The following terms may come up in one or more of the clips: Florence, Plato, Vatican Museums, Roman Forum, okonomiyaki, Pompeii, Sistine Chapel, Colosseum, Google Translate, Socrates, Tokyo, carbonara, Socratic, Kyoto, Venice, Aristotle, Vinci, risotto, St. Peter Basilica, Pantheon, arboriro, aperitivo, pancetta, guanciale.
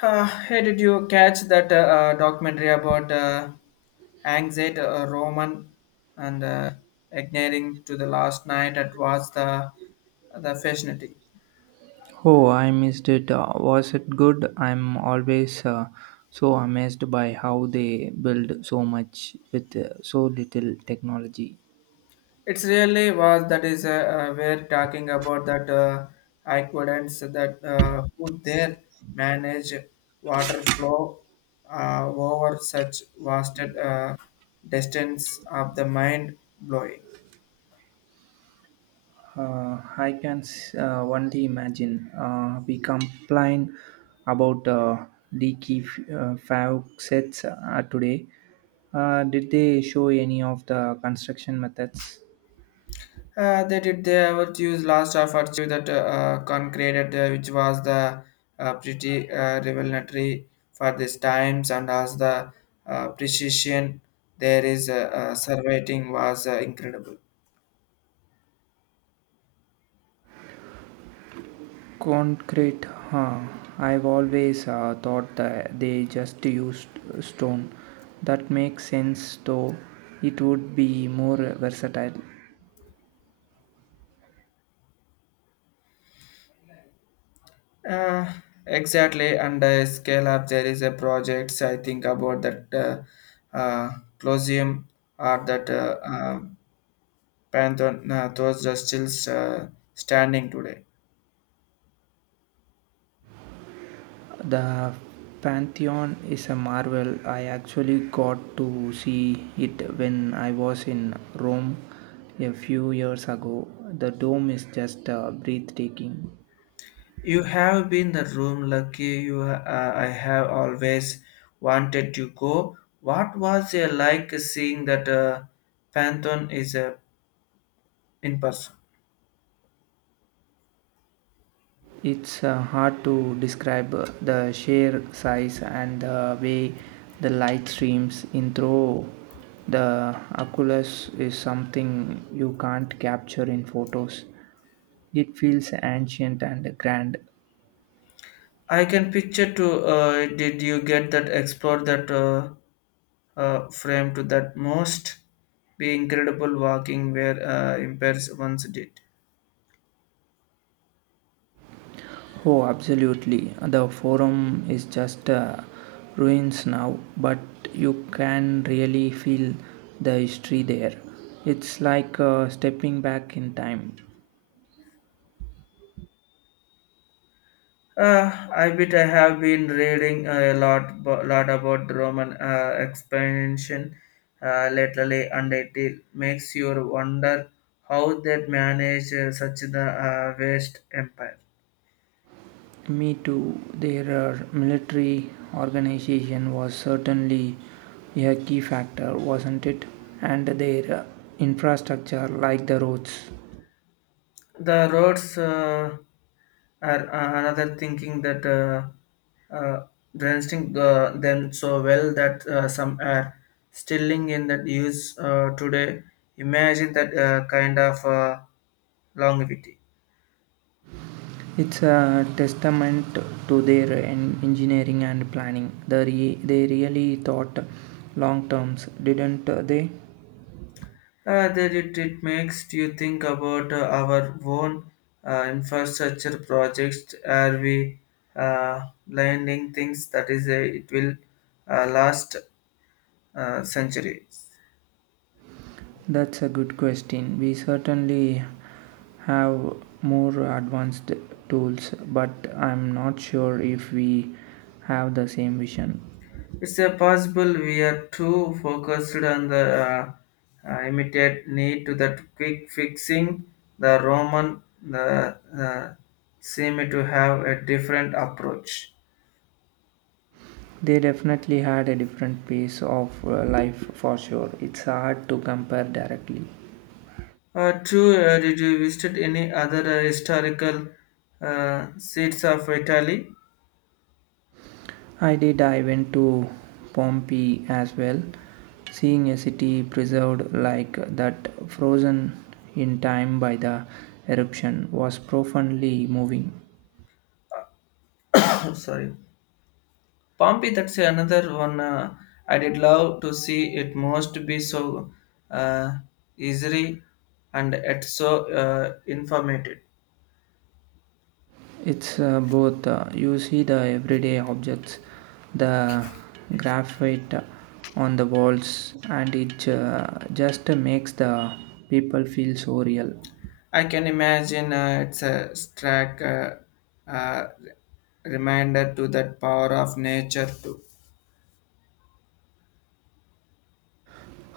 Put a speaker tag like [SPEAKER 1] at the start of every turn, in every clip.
[SPEAKER 1] Hey, did you catch that documentary about anxiety, Roman, and ignoring to the last night? It was the fascinating.
[SPEAKER 2] Oh, I missed it. Was it good? I'm always so amazed by how they build so much with so little technology.
[SPEAKER 1] It's really was that is we're talking about that equivalence that who there manage water flow over such vast distance of the mind blowing.
[SPEAKER 2] I can only imagine. We complain about leaky fab sets today. Did they show any of the construction methods?
[SPEAKER 1] They did they ever use last of to that concreted which was the pretty revelatory for these times and as the precision there is surveying was incredible.
[SPEAKER 2] Concrete, huh? I've always thought that they just used stone. That makes sense though, it would be more versatile.
[SPEAKER 1] Uh, exactly, and scale up there is a projects I think about that uh, uh, Colosseum or that Pantheon. Those are still uh, standing today.
[SPEAKER 2] The Pantheon is a marvel. I actually got to see it when I was in Rome a few years ago. The dome is just breathtaking.
[SPEAKER 1] You have been the room lucky you. I have always wanted to go. What was it like seeing that Pantheon is in person?
[SPEAKER 2] It's hard to describe the sheer size, and the way the light streams in through the oculus is something you can't capture in photos. It feels ancient and grand.
[SPEAKER 1] I can picture to did you get that explore that frame to that most be incredible walking where impairs once did.
[SPEAKER 2] Oh, absolutely. The forum is just ruins now, but you can really feel the history there. It's like stepping back in time.
[SPEAKER 1] I bet I have been reading a lot, lot about the Roman expansion lately, and makes you wonder how they managed such the vast empire.
[SPEAKER 2] Me too. Their military organization was certainly a key factor, wasn't it? And their infrastructure, like the roads.
[SPEAKER 1] The roads are another thinking that uh, dressing them so well that some are still in that use today. Imagine that kind of longevity.
[SPEAKER 2] It's a testament to their engineering and planning. They really thought long terms, didn't they?
[SPEAKER 1] That it makes you think about our own infrastructure projects. Are we landing things that is a, it will last centuries?
[SPEAKER 2] That's a good question. We certainly have more advanced tools, but I'm not sure if we have the same vision.
[SPEAKER 1] It's a possible we are too focused on the immediate need to that quick fixing. The Roman the seem to have a different approach.
[SPEAKER 2] They definitely had a different pace of life for sure. It's hard to compare directly.
[SPEAKER 1] True, did you visit any other historical seats of Italy?
[SPEAKER 2] I did. I went to Pompeii as well. Seeing a city preserved like that, frozen in time by the eruption, was profoundly moving.
[SPEAKER 1] Sorry, Pompeii. That's another one. I did love to see. It must be so uh, easy and it's so informative.
[SPEAKER 2] It's both. You see the everyday objects, the graphite on the walls, and it just makes the people feel so real.
[SPEAKER 1] I can imagine it's a stark reminder to that power of nature too.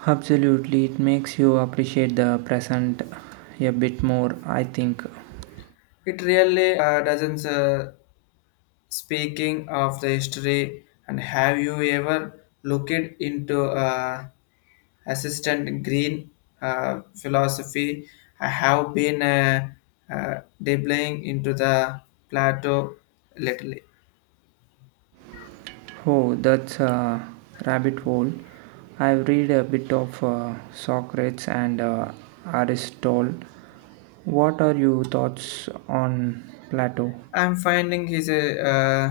[SPEAKER 2] Absolutely, it makes you appreciate the present a bit more, I think.
[SPEAKER 1] It really doesn't. Speaking of the history, and have you ever looked into assistant green philosophy? I have been dabbling into the plateau lately.
[SPEAKER 2] Oh, that's a rabbit hole. I've read a bit of Socrates and Aristotle. What are your thoughts on Plato?
[SPEAKER 1] I'm finding his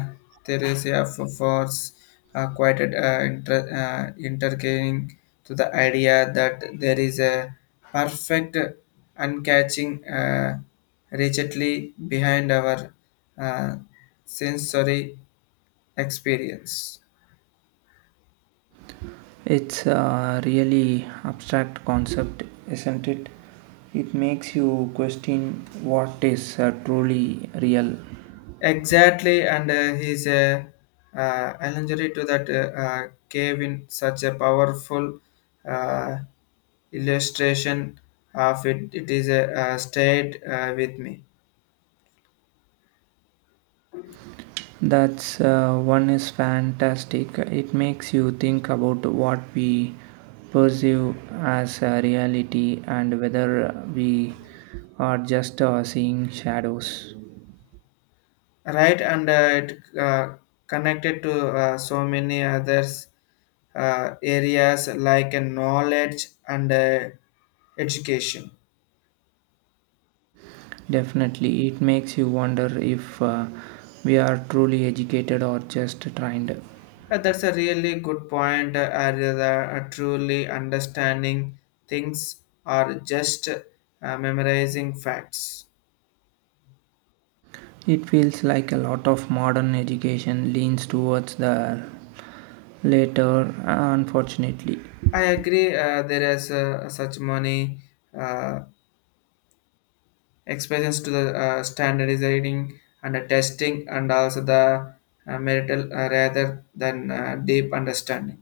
[SPEAKER 1] uh, Theresia for force quite intercalating to the idea that there is a perfect uncatching rigidly behind our uh, sensory experience.
[SPEAKER 2] It's a really abstract concept, isn't it? It makes you question what is truly real.
[SPEAKER 1] Exactly, and his allegory to that gave in such a powerful uh, illustration of it. It is a, stayed with me,
[SPEAKER 2] That's one is fantastic. It makes you think about what we perceive as a reality, and whether we are just seeing shadows.
[SPEAKER 1] right? And it connected to so many others areas like knowledge and education.
[SPEAKER 2] Definitely, it makes you wonder if we are truly educated or just trained.
[SPEAKER 1] That's a really good point. Truly understanding things or just memorizing facts.
[SPEAKER 2] It feels like a lot of modern education leans towards the latter, unfortunately.
[SPEAKER 1] I agree. There is such money. Uh, Expressions to the standardizing and the testing and also the marital rather than deep understanding.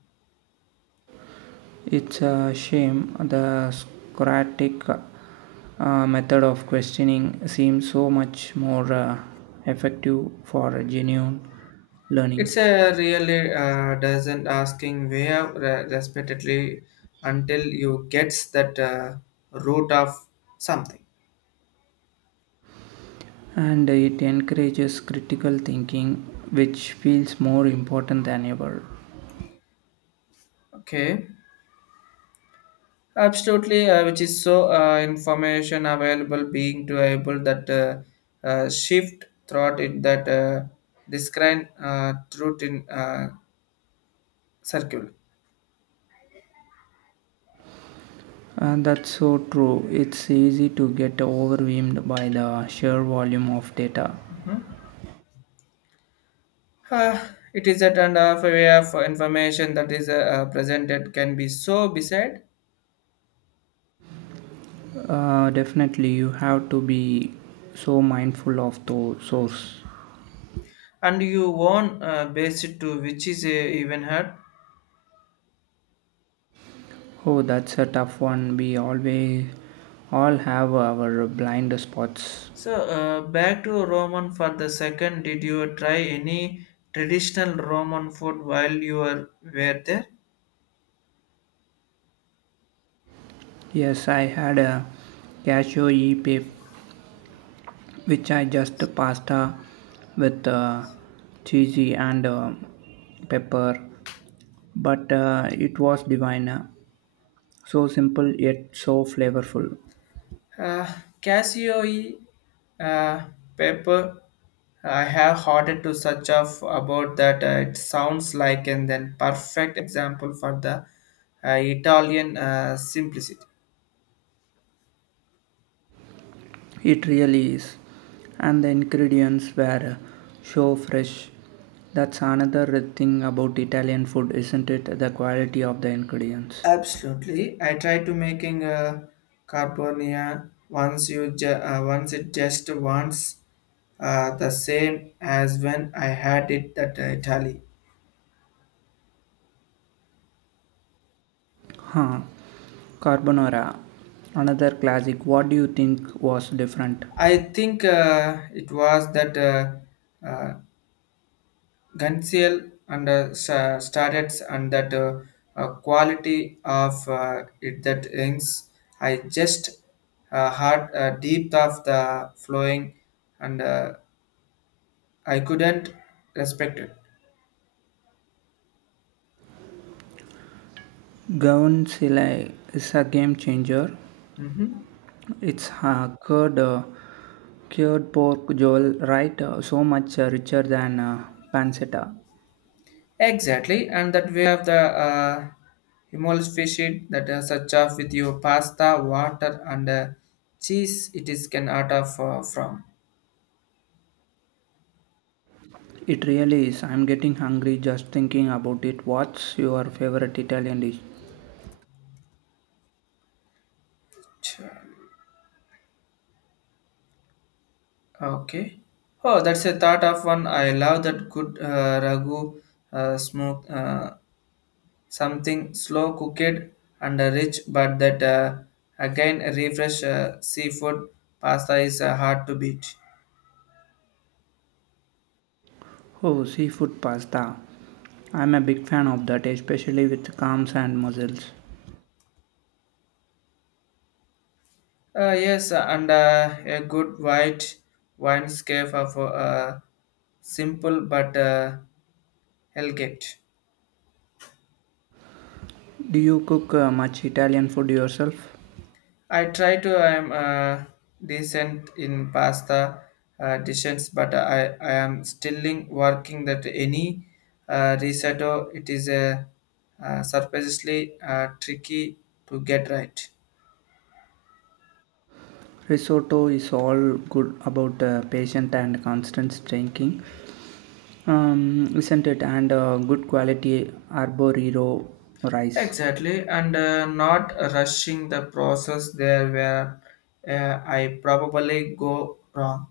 [SPEAKER 2] It's a shame. The Socratic method of questioning seems so much more effective for genuine
[SPEAKER 1] It's
[SPEAKER 2] learning,
[SPEAKER 1] a really doesn't asking where respectively until you gets that root of something.
[SPEAKER 2] and it encourages critical thinking, which feels more important than ever.
[SPEAKER 1] Okay, absolutely, which is so information available being to able that shift throughout it that describe truth in circle.
[SPEAKER 2] And that's so true. It's easy to get overwhelmed by the sheer volume of data.
[SPEAKER 1] Ah, it is a kind of way of information that is presented can be so beside
[SPEAKER 2] Definitely, you have to be so mindful of the source.
[SPEAKER 1] and you won based to which is even hard.
[SPEAKER 2] Oh, that's a tough one. We always all have our blind spots.
[SPEAKER 1] So back to Roman for the second. Did you try any traditional Roman food while you were there?
[SPEAKER 2] Yes, I had a cashew e-pip, which I just pasta with cheesy and pepper, but it was divine. So simple yet so flavorful.
[SPEAKER 1] Uh, Cassioe uh, paper, I have heard to such of about that. It sounds like and then perfect example for the Italian simplicity.
[SPEAKER 2] It really is. And the ingredients were so fresh. That's another thing about Italian food, isn't it? The quality of the ingredients.
[SPEAKER 1] Absolutely, I tried to making a carbonia once you once it just once the same as when I had it at Italy.
[SPEAKER 2] Huh. Carbonara. Another classic. What do you think was different?
[SPEAKER 1] I think it was that uh, Gansiel and started and that quality of it that rings. I just heard a deep of the flowing and I couldn't respect it.
[SPEAKER 2] Guanciale is a game changer.
[SPEAKER 1] Mhm.
[SPEAKER 2] It's uh, cured pork jowl, right? So much richer than pancetta.
[SPEAKER 1] Exactly, and that we have the Himalayan fish it that is such off with your pasta, water, and cheese. It is can out of from.
[SPEAKER 2] It really is. I'm getting hungry just thinking about it. What's your favorite Italian dish?
[SPEAKER 1] Sure. Okay. Oh, that's a thought of one. I love that good ragu smoke, something slow cooked and rich, but that again refresh seafood pasta is hard to beat.
[SPEAKER 2] Oh, seafood pasta. I'm a big fan of that, especially with clams and mussels.
[SPEAKER 1] Yes, and a good white wine scape of simple but elegant.
[SPEAKER 2] Do you cook much Italian food yourself?
[SPEAKER 1] I try to I'm decent in pasta dishes, but I am still working that any risotto it is a surprisingly tricky to get right.
[SPEAKER 2] Risotto is all good about patient and constant drinking, isn't it? And good quality arboriro rice.
[SPEAKER 1] Exactly, and not rushing the process there where I probably go wrong.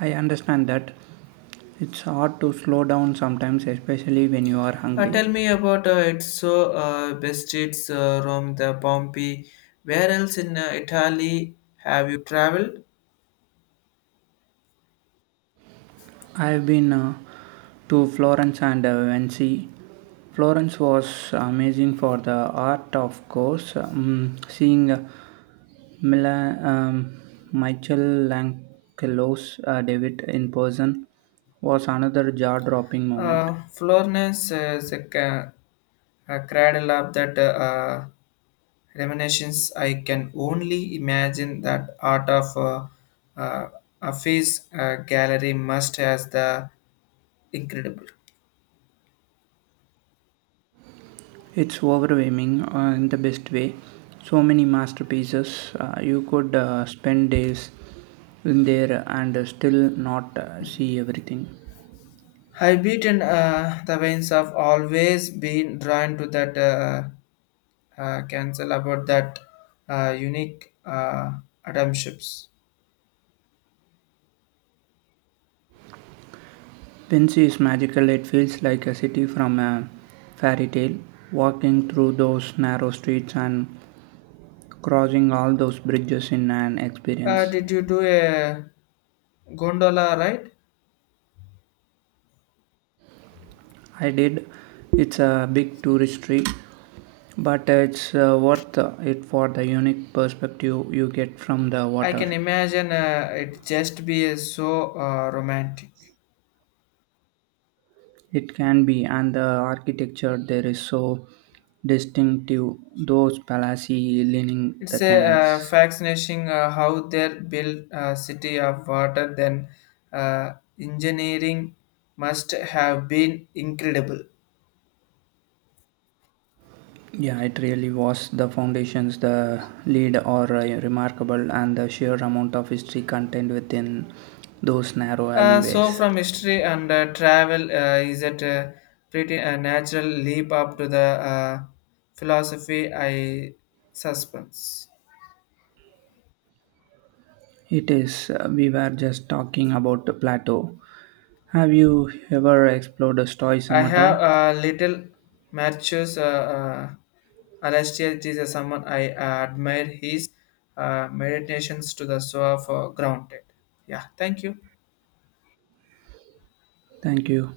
[SPEAKER 2] I understand that it's hard to slow down sometimes, especially when you are hungry.
[SPEAKER 1] Tell me about it. So, best streets, Rome, the Pompeii. Where else in Italy have you traveled?
[SPEAKER 2] I have been to Florence and Venice. Florence was amazing for the art, of course. Seeing Mila, um, Michael Langelo's debut in person was another jaw-dropping moment.
[SPEAKER 1] Florence is a cradle of that reminiscence. I can only imagine that art of uh, a face gallery must has the incredible.
[SPEAKER 2] It's overwhelming in the best way. So many masterpieces. You could spend days in there and still not see everything.
[SPEAKER 1] I've beaten the veins have always been drawn to that cancel about that unique Adam ships.
[SPEAKER 2] Vinci is magical. It feels like a city from a fairy tale. Walking through those narrow streets and crossing all those bridges in an experience.
[SPEAKER 1] Did you do a gondola ride?
[SPEAKER 2] I did. It's a big tourist trip, but it's worth it for the unique perspective you get from the
[SPEAKER 1] I
[SPEAKER 2] water.
[SPEAKER 1] can imagine it just be so romantic.
[SPEAKER 2] It can be, and the architecture there is so distinctive, those palaces lining
[SPEAKER 1] It's
[SPEAKER 2] the
[SPEAKER 1] a
[SPEAKER 2] canals.
[SPEAKER 1] fascinating how they built a city of water. Then uh, engineering must have been incredible.
[SPEAKER 2] Yeah, it really was. The foundations, the lead are remarkable, and the sheer amount of history contained within those narrow
[SPEAKER 1] So
[SPEAKER 2] alleyways.
[SPEAKER 1] from history and travel, is it a pretty natural leap up to the uh, philosophy I suspense.
[SPEAKER 2] It is. We were just talking about the plateau. Have you ever explored
[SPEAKER 1] I
[SPEAKER 2] stoicism at
[SPEAKER 1] have
[SPEAKER 2] all?
[SPEAKER 1] little matches. Alastair is someone I admire his meditations to the so of grounded. Yeah, thank you.
[SPEAKER 2] Thank you.